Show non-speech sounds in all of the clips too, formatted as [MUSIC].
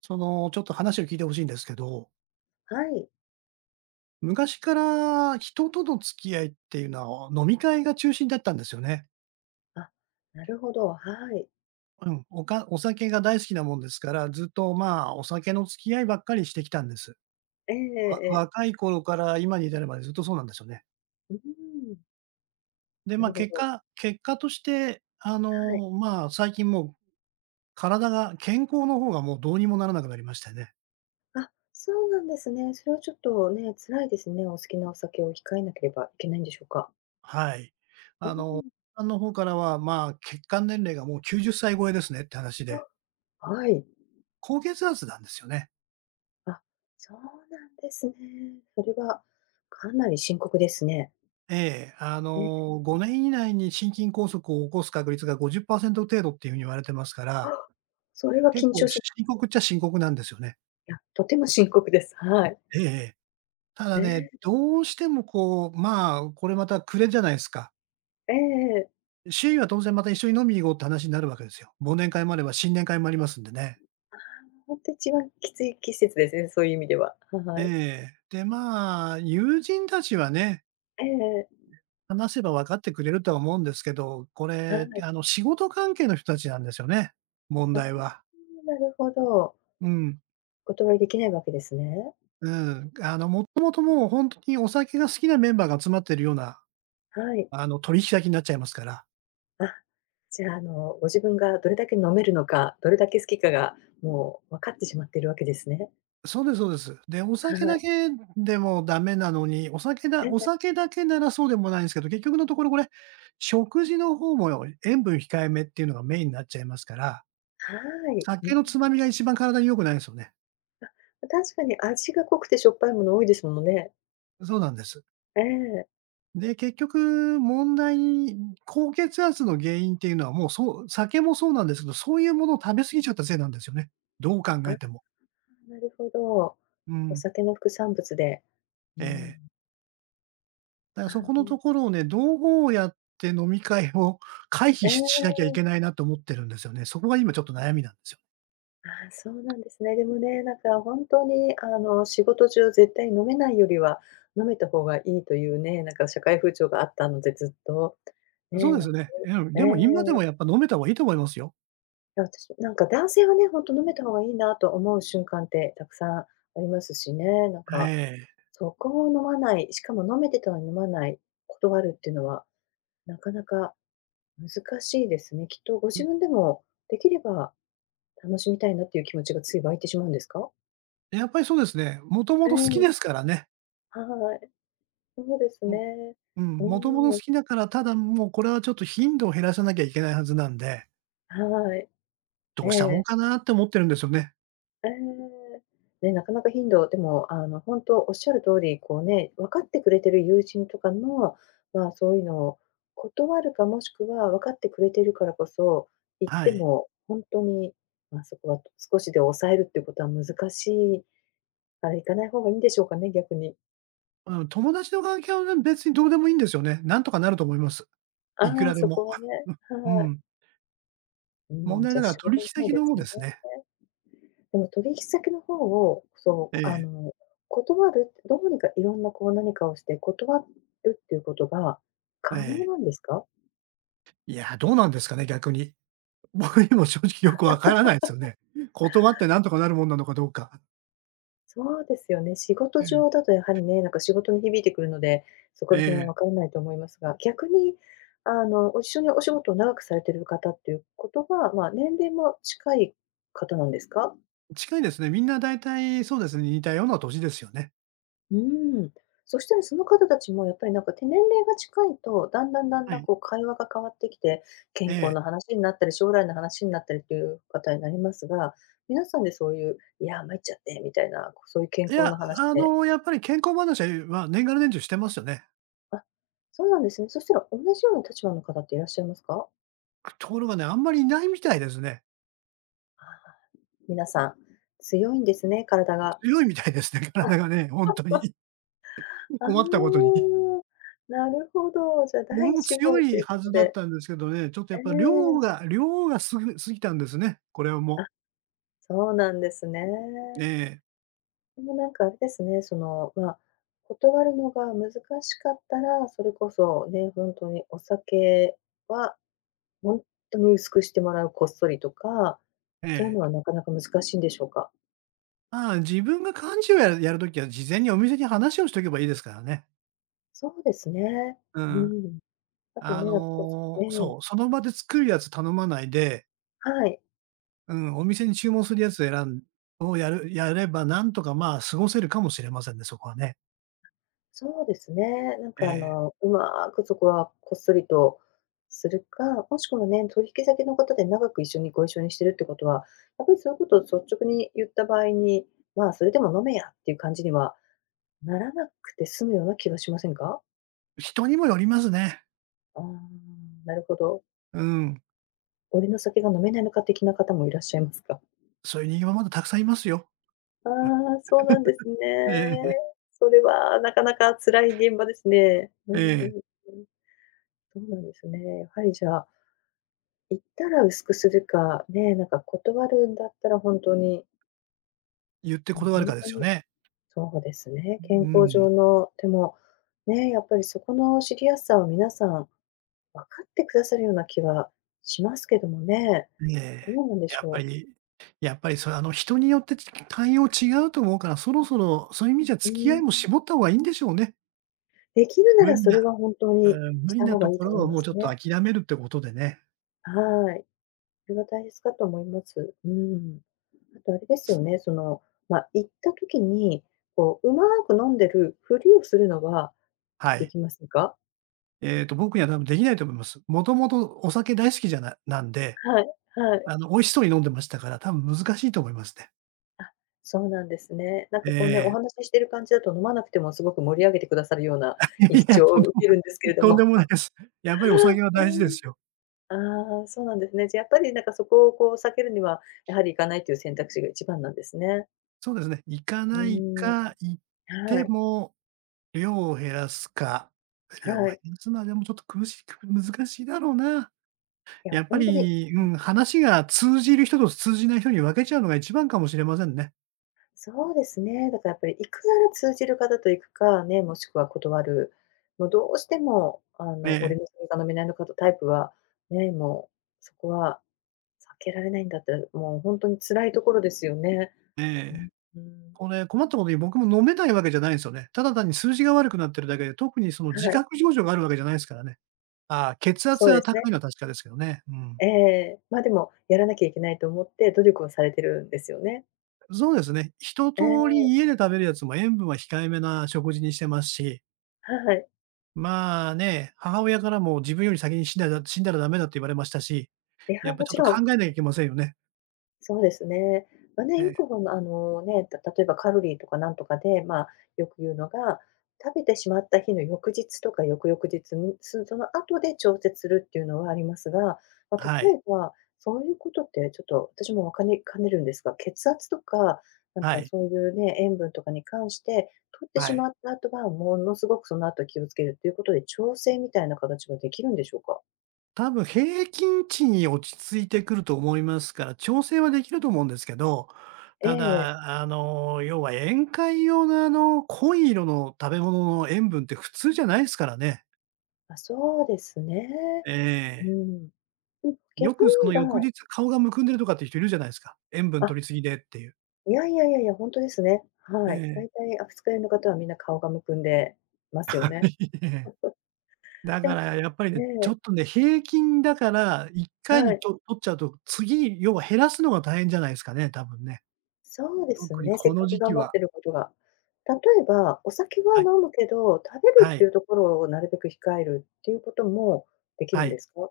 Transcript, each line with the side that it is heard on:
right: ちょっと話を聞いてほしいんですけど、
left: はい。
right: 昔から人との付き合いっていうのは、飲み会が中心だったんですよね。
left: あ、なるほど、はい。
right: うん、お酒が大好きなもんですから、ずっと、まあ、お酒の付き合いばっかりしてきたんです。
left: ええええ、
right: 若い頃から今に至るまでずっとそうなんですよね。
left: うーん、
right: で、
left: な
right: まあ、
left: るほ
right: 結
left: ど。
right: 果結果として、
left: はい。
right: まあ、最近もう体が健康の方がもうどうにもならなくなりましてね。
left: あ、そうなんですね。それはちょっとね、辛いですね。お好きなお酒を控えなければいけないんでしょうか？
right: はい。
left: うー
right: あの、
left: ん。
right: さんの方からは、まあ、血管年齢がもう90歳超えですねって話で。
left: あ、はい。
right: 高血圧なんですよね。
left: あ、そうなんですね。それはかなり深刻ですね。
right: ええ、あ
left: ええ。
right: の、5年以内に心筋梗塞を起こす確率が50%程度っていう風に言われてますか
left: あ、
right: ら、
left: それは
right: 結
left: 緊
right: 構
left: 張し、
right: 深刻っちゃ深刻なんですよね。
left: いや、とても深刻です。はい。
right: ええええ。ただ
left: え
right: ね、
left: え、
right: どうしてもこう、まあ、これまた暮れじゃないすか。
left: ええええ。
right: 周囲は当然また一緒に飲みに行こうって話になるわけですよ。忘年会もあれば新年会もありますんでね。
left: ほんと一番きつい季節ですね、そういう意味では。は
right: え
left: い。
right: え。で、まあ、友人たちはね、
left: ええええ。
right: 話せば分かってくれるとは思うんですけど、こ
left: は
right: れ、
left: い。
right: 仕事関係の人たちなんですよね、問
left: ああ。
right: 題は。
left: なるほど。
right: うん、
left: お断りできないわけですね。
right: うん。もともと
left: うん。
right: もうほんとにお酒が好きなメンバーが集まってるような、
left: はい。
right: 取引先になっちゃいますから。
left: あ、じゃあ、ご自分がどれだけ飲めるのか、どれだけ好きかが、もう分かってしまっているわけですね。
right: そうですそうです。で、お
left: は
right: 酒だ
left: い。
right: けでもダメなのに、お酒だ
left: 全
right: お
left: 然
right: 酒だけならそうでもないんすけど、結局のところこれ、食事の方も塩分控えめっていうのがメインになっちゃいますから、
left: はい。う
right: 酒
left: ん。
right: のつまみが一番体に良くないんすよね。
left: あ、確かに味が濃くてしょっぱいもの多いですものね。
right: そうなんです。
left: ええ。
right: で、結局問題に高血圧の原因っていうのは、もう、そう酒もそうなんですけど、そういうものを食べ過ぎちゃったせいなんですよね。どう考
left: あ
right: え
left: あ、
right: ても。
left: なるほど。
right: う
left: お
right: ん。
left: 酒の副産物で。う
right: え
left: ん。
right: え。だから
left: あ
right: そこ
left: あ。
right: のところをね、どうやって飲み会を [LAUGHS] 回避
left: え
right: し
left: え。
right: しなきゃいけないなと思ってるんですよね。そこが今ちょっと悩みなんですよね。
left: ああ、そうなんですね。でもね、本当に仕事中絶対飲めないよりは、飲めた方がいいというね、なんか社会風潮があったので、ずっと。
right: そう
left: ね、
right: で
left: なん
right: す
left: か
right: ね。
left: そうい
right: うん、で
left: う
right: も今で
left: ええ。
right: も
left: い
right: やっぱ飲めた方がいいと思いますよ。
left: や、私なんか男性はね、本当飲めた方がいいなと思う瞬間ってたくさんありますしね、なん
right: え
left: か、
right: え。
left: そこを飲まない、しかも飲めてたのに飲まない、断るっていうのは、なかなか難しいですね。きっとご自
right: う
left: 分でも、できれば楽しみたいなっていう気持ちがつい湧いてしまうんですか？
right: ん、やっぱりそうですね。もとも
left: え
right: と好き
left: え、
right: ですからね。
left: はい。そうですね。
right: うん、
left: う
right: もともと
left: ーん、
right: 好きだから、ただもうこれはちょっと頻度を減らさなきゃいけないはずなんで
left: はい。
right: ど
left: え
right: うしたもん
left: え、
right: かなって思ってるんですよね。
left: ええ。ね、なかなか頻度、でも、ほんとおっしゃる通り、こうね、分かってくれてる友人とかの、まあ、そういうのを断るか、もしくは分かってくれてるからこそ、行っ
right: は
left: て
right: い。
left: もほんとに、まあ、そこは少しで抑えるっていうことは難しいから行かない方がいいんでしょうかね、逆に。
right: うん、友達の関係はね、別にどうでもいいんですよね。なんとかなると思います。
left: あ
right: いくら
left: あ、
right: で
left: そ
right: も。
left: こはね、
right: う
left: はい。
right: ん。
left: う
right: 問
left: ーん、
right: 題
left: じ
right: だ
left: ゃ、
right: から
left: 仕
right: 取
left: 事
right: 引
left: の方
right: 先
left: で
right: の方
left: す
right: で
left: ね。
right: すね。
left: でも取引先の方を、そ
right: え
left: う、
right: え、
left: 断るどうにかいろんなこう何かをして断るっていうことが
right: え
left: 可能
right: え。
left: なんですか？
right: いや、どうなんですかね、逆に。[LAUGHS] 僕にも正直よくわからないですよね。断ってなんとかなるもんなのかどうか。
left: そうですよね。仕事
right: ええ、
left: 上だとやはりね、なんか仕事に響いてくるので、そこら辺は
right: え
left: 分からないと思いますが、逆に一緒にお仕事を長くされてる方っていうことは、まあ、年齢も近い方なんですか？
right: え、近いですね。みんなだいたいそうですね、似たような年ですよね。
left: うん。そしたらその方たちもやっぱりなんか手年齢が近いと、だんだんだん
right: は
left: だん
right: い。
left: こう会話が変わってきて、健
right: え
left: 康
right: え。
left: の話になったり、将来の話になったりっていう方になりますが、皆さんでそういう、いや、参っちゃってみたいな、そういう健
right: い
left: 康
right: や、
left: の話って、
right: やっぱり健康話は年がら年中してますよね。
left: あ、そうなんですね。そしたら同じような立場の方っていらっしゃいますか？
right: ところがね、あんまりいないみたいですね。
left: あー、皆さん、強いんですね、体が。
right: 強いみたいですね、[LAUGHS]
left: あ、
right: 体がね、ほんとに。
left: ああ、
right: 困ったことに。
left: なるほど。じゃあ
right: 僕
left: 第
right: も
left: 1
right: 強
left: 号と
right: い
left: いう
right: は
left: こと
right: ずだっ
left: で。
right: たんですけどね、ちょっとや
left: え
right: っぱ量
left: え。
right: が量がすぐ過ぎたんですね、これはも
left: あ、
right: う。
left: そうなんですね。
right: ええ、
left: でもうなんかあれですね、その、まあ、断るのが難しかったら、それこそね、本当にお酒は本当に薄くしてもらう、こっそりとか、
right: え
left: そういう
right: え。
left: のはなかなか難しいんでしょうか？
right: まあ、自分が幹事をやる時は事前にお店に話をしとけばいいですからね。
left: そうですね。
right: う
left: う
right: ん。
left: ん。あと
right: あ
left: ね、なんかこ
right: の、
left: うええ、
right: そう、その場で作るやつ頼まないで、
left: はい。
right: うん、お店に注文するやつ選んをやるやれば、なんとか、まあ、過ごせるかもしれませんね、そこはね。
left: そうですね。なん
right: え
left: か
right: え。
left: うまくそこはこっそりとするか、もしくはね、取引先の方で長く一緒にご一緒にしてるってことは、やっぱりそういうことを率直に言った場合に、まあ、それでも飲めやっていう感じにはならなくて済むような気がしませんか？
right: 人にもよりますね。
left: ああ、なるほど。
right: うん。
left: 俺の酒が飲めないのか的な方もいらっしゃいますか？[LAUGHS]
right: そういう人間はまだたくさんいますよ。
left: ああ、そうなんですね。
right: ええ、
left: それはなかなか辛い現場ですね。う
right: え
left: ん、う
right: え、
left: ん、そうなんですね。やはりじゃあ言ったら薄くするか、ね、なんか断るんだったら本当に、
right: 言って
left: もう
right: 断る
left: 本
right: かで
left: 当
right: すよ
left: に
right: ね。
left: そうですね、
right: う
left: 健康
right: ん。
left: 上の、でも、ね、やっぱりそこの知りやすさを皆さん分かってくださるような気はしますけどもね。
right: え
left: ど
right: え。
left: うなんで
right: や
left: し
right: っぱ
left: ょ
right: りやっぱりそれ人によって対応違うと思うから、そろそろそういう意味じゃ
left: う。
right: 付き合
left: う
right: いも
left: ん、
right: 絞った方がいいんでしょうね。
left: できるな
right: 無
left: ら
right: 理
left: そ
right: な
left: れは本当に
right: 無
left: し
right: 理
left: た
right: な
left: 方
right: と
left: がいい
right: こ
left: と
right: ろ
left: 思
right: は
left: いま
right: もう
left: す
right: ちょっと
left: ね。
right: 諦めるってことでね。
left: はい。それは大切かと思います。うん。あとあれですよね、その、まあ、行った時に、こう、うまく飲んでるふりをするのは
right: は
left: で
right: い。
left: きませんか？
right: えっと、僕には多分できないと思います。もともとお酒大好きじゃなんで、
left: はい、はい。
right: 美味しそうに飲んでましたから、多分難しいと思いますね。
left: あ、そうなんですね。なん
right: え
left: かこうね、お
right: え。
left: 話ししてる感じだと飲まなくてもすごく盛り上げてくださるような
right: いやい
left: 印
right: や、
left: 象を受けるんですけれど
right: とんで
left: も。
right: もないです。やっぱりお酒は大事ですよ。
left: うん。ああ、そうなんですね。じゃ、やっぱりなんかそこをこう避けるには、やはり行かないという選択肢が一番なんですね。
right: そうですね。行か
left: う
right: ない
left: ーん。
right: か、行っ
left: は
right: て
left: い、
right: も量を減らすか。量を
left: は
right: 減
left: い。
right: らすのはでもちょっと苦しく難しいだろうな。
left: いや、
right: やっ
left: ほ
right: ぱ
left: んとに
right: り、うん、話が通じる人と通じない人に分けちゃうのが一番かもしれませんね。
left: そうですね。だからやっぱり行くなら通じる方と行くか、ね、もしくは断る。もうどうしても
right: え
left: 俺
right: え、
left: の酒が飲めないのかとタイプは、ね、もう、そこは避けられないんだってもう本当に辛いところですよね。
right: え
left: う
right: え。
left: ん、うん。
right: これ、困ったことに僕も飲めないわけじゃないんですよね。ただ単に数字が悪くなってるだけで、特にその
left: は
right: 自
left: い、
right: 覚症状があるわけじゃないですからね。ああ、血
left: そ
right: 圧
left: うで
right: が
left: す
right: 高
left: ね。
right: いのは確かですけどね。うん。
left: ええ。ま、でも、やらなきゃいけないと思って努力をされてるんですよね。
right: そうですね。一
left: え
right: 通り
left: え、
right: 家で食べるやつも塩分は控えめな食事にしてますし、
left: はい。
right: まあね、母親からも自分より先に死んだらダメだと言われましたし、
left: いや、
right: やっぱ
left: も
right: ちょっ
left: ち
right: と
left: ろ
right: 考
left: ん
right: えなきゃいけませんよね。
left: そうですね。まあね、
right: え
left: よ
right: え、
left: くほんあのね、た、例えばカロリーとかなんとかで、まあ、よく言うのが、食べてしまった日の翌日とか翌々日に、すその後で調節するっていうのはありますが、まあ、例
right: はい、
left: えば、そういうことってちょっと私もわかねかねるんですが、血圧とか、なん
right: は
left: か
right: い、
left: そういうね、塩分とかに関して、取って
right: は
left: し
right: い。
left: まった後は、ものすごくその後気をつけるということで、調整みたいな形ができるんでしょうか？
right: 多分平均値に落ち着いてくると思いますから、調整はできると思うんですけど、
left: え
right: た
left: え。
right: だ、要は宴会用の濃い色の食べ物の塩分って普通じゃないですからね。
left: あ、そうですね。
right: え
left: う
right: え。
left: ん。うん、
right: よ
left: 逆に
right: くそ
left: 言
right: の
left: え
right: 翌
left: ば
right: 日顔がむくんでるとかっていう人いるじゃないですか。塩分
left: あ、
right: 取りすぎでっていう。
left: いやいやいやいや、ほんとですね。
right: え
left: はい。
right: え。
left: 大体アフスカ会の方はみんな顔がむくんでますよね。
right: [LAUGHS] だ
left: で
right: か
left: も
right: らやっぱりね、ち
left: ね、
right: ょっとね、平均だから、1回
left: は
right: に
left: い。
right: 取っちゃうと、次、要は減らすのが大変じゃないですかね、多分ね。
left: そうです
right: 特に
left: ね、せ
right: こ
left: っ
right: の
left: かく
right: 時期
left: 頑張っ
right: は
left: てることが。例えば、お酒は
right: はい、
left: 飲むけど、食べる
right: は
left: って
right: い、
left: いうところをなるべく控えるっていうこともできる
right: は
left: ん
right: い。
left: ですか？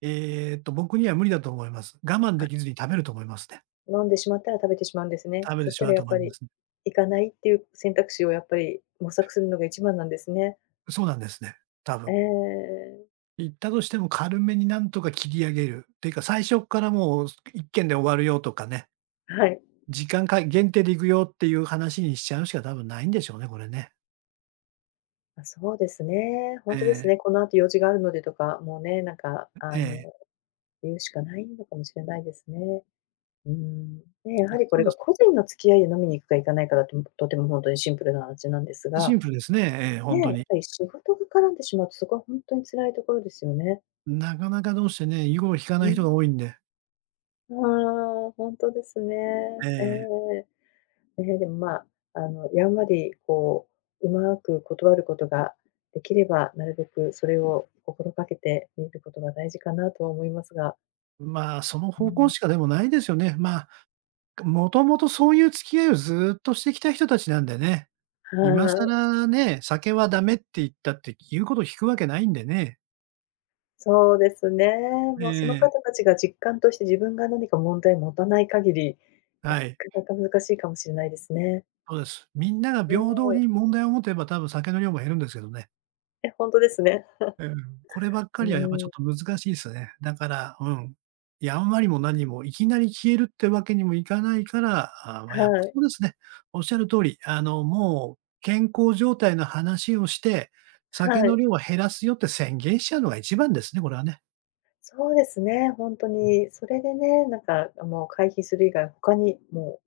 right: えっと、僕には無理だと思います。我慢
left: あ、
right: できずに食べると思いますね。
left: 飲んでしまったら食べてしまうんですね。
right: 食べ
left: そ
right: て
left: し
right: し
left: た
right: まう
left: ら
right: と
left: やっ
right: 思い
left: ぱ
right: ま
left: り
right: すね。
left: 行かないっていう選択肢をやっぱり模索するのが一番なんですね。
right: そうなんですね、多
left: え
right: 分。
left: え。
right: 行ったとしても軽めになんとか切り上げる。ていうか、最初っからもう一軒で終わるよとかね、
left: はい。
right: 時間か限定で行くよっていう話にしちゃうしか多分ないんでしょうね、これね。
left: あ、そうですね。本当ですね。
right: え
left: この後用事があるのでとか、もうね、なんか
right: え、ええ。
left: 言うしかないのかもしれないですね。うん。で、やはりこ
right: そ
left: れ
right: うで
left: が
right: す
left: 個人の付き合いで飲みに行くか行かないかだと、とても本当にシンプルな話なんです
right: シ
left: が、
right: ンプルですね。ええ、ほ
left: ね、
right: ん
left: や
right: とに。
left: っぱり仕事が絡んでしまうと、そこは本当に辛いところですよね。
right: なかなかどうしてね、囲碁を引か
left: う
right: ない
left: ん。
right: 人が多いんで。
left: ああ、本当ですね。
right: え
left: え
right: え。
left: え。ね、でも、まあ、やんわりこう、うまく断ることができれば、なるべくそれを心掛けてみることが大事かなとは思いますが。
right: まあ、その
left: う
right: 方向
left: ん。
right: しかでもないですよね。まあ、もともとそういう付き合いをずっとしてきた人たちなんでね。
left: は
right: 今
left: い、
right: 更ね、酒はダメって言ったって、言うことを聞くわけないんでね。
left: そうですね。
right: え
left: もうその
right: え、
left: 方たちが実感として自分が何か問題を持たない限り、
right: は
left: なか
right: い、
left: なか難しいかもしれないですね。
right: そうです。みんなが
left: ね、
right: 平等に問題を持てば、多分酒の量も減るんですけどね。
left: え、ほんとですね。
right: うん、こればっか
left: う
right: りはやっぱちょ
left: ー
right: っと
left: ん、
right: 難しいですね。だから、うん。いや、あんまりも何もいきなり消えるってわけにもいかないから、ああ、まあ、やっぱ
left: は
right: そ
left: い、
right: うですね。おっしゃる通り、もう健康状態の話をして、酒
left: は
right: の
left: い。
right: 量は減らすよって宣言しちゃうのが一番ですね、これはね。
left: そうですね、ほんとに。それでね、なんか、もう回避する以外他にも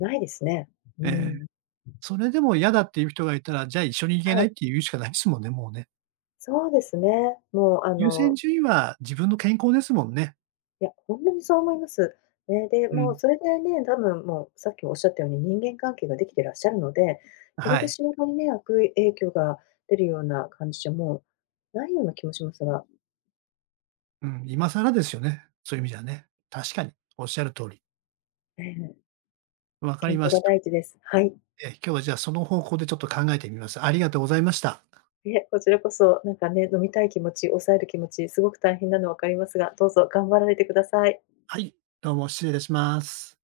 left: うないですね。う
right: ええ。
left: ん。
right: それでも嫌だっていう人がいたら、じゃあ一緒に行け
left: は
right: な
left: い、
right: いって言うしかないですもんね、もうね。
left: そうですね。もう
right: 優先順位は自分の健康ですもんね。
left: いや、ほんとにそう思います。ね、で、
right: う
left: も
right: ん。
left: うそれでね、多分もうさっきもおっしゃったように人間関係ができてらっしゃるので、それ
right: は
left: で
right: い。
left: 仕事にね、悪影響が出るような感じじゃもうないような気もしますが、
right: うん、今更ですよね、そういう意味じゃね。確かに、おっしゃる通り。
left: ええ、
right: わか
left: 健
right: りま
left: 康が
right: し
left: 第
right: た。
left: 一です。はい。
right: 今日はじゃあ、その方向でちょっと考えてみます。ありがとうございました。
left: いえ、こちらこそ、なんかね、飲みたい気持ち、抑える気持ち、すごく大変なの分かりますが、どうぞ頑張られてください。
right: はい、どうも失礼いたします。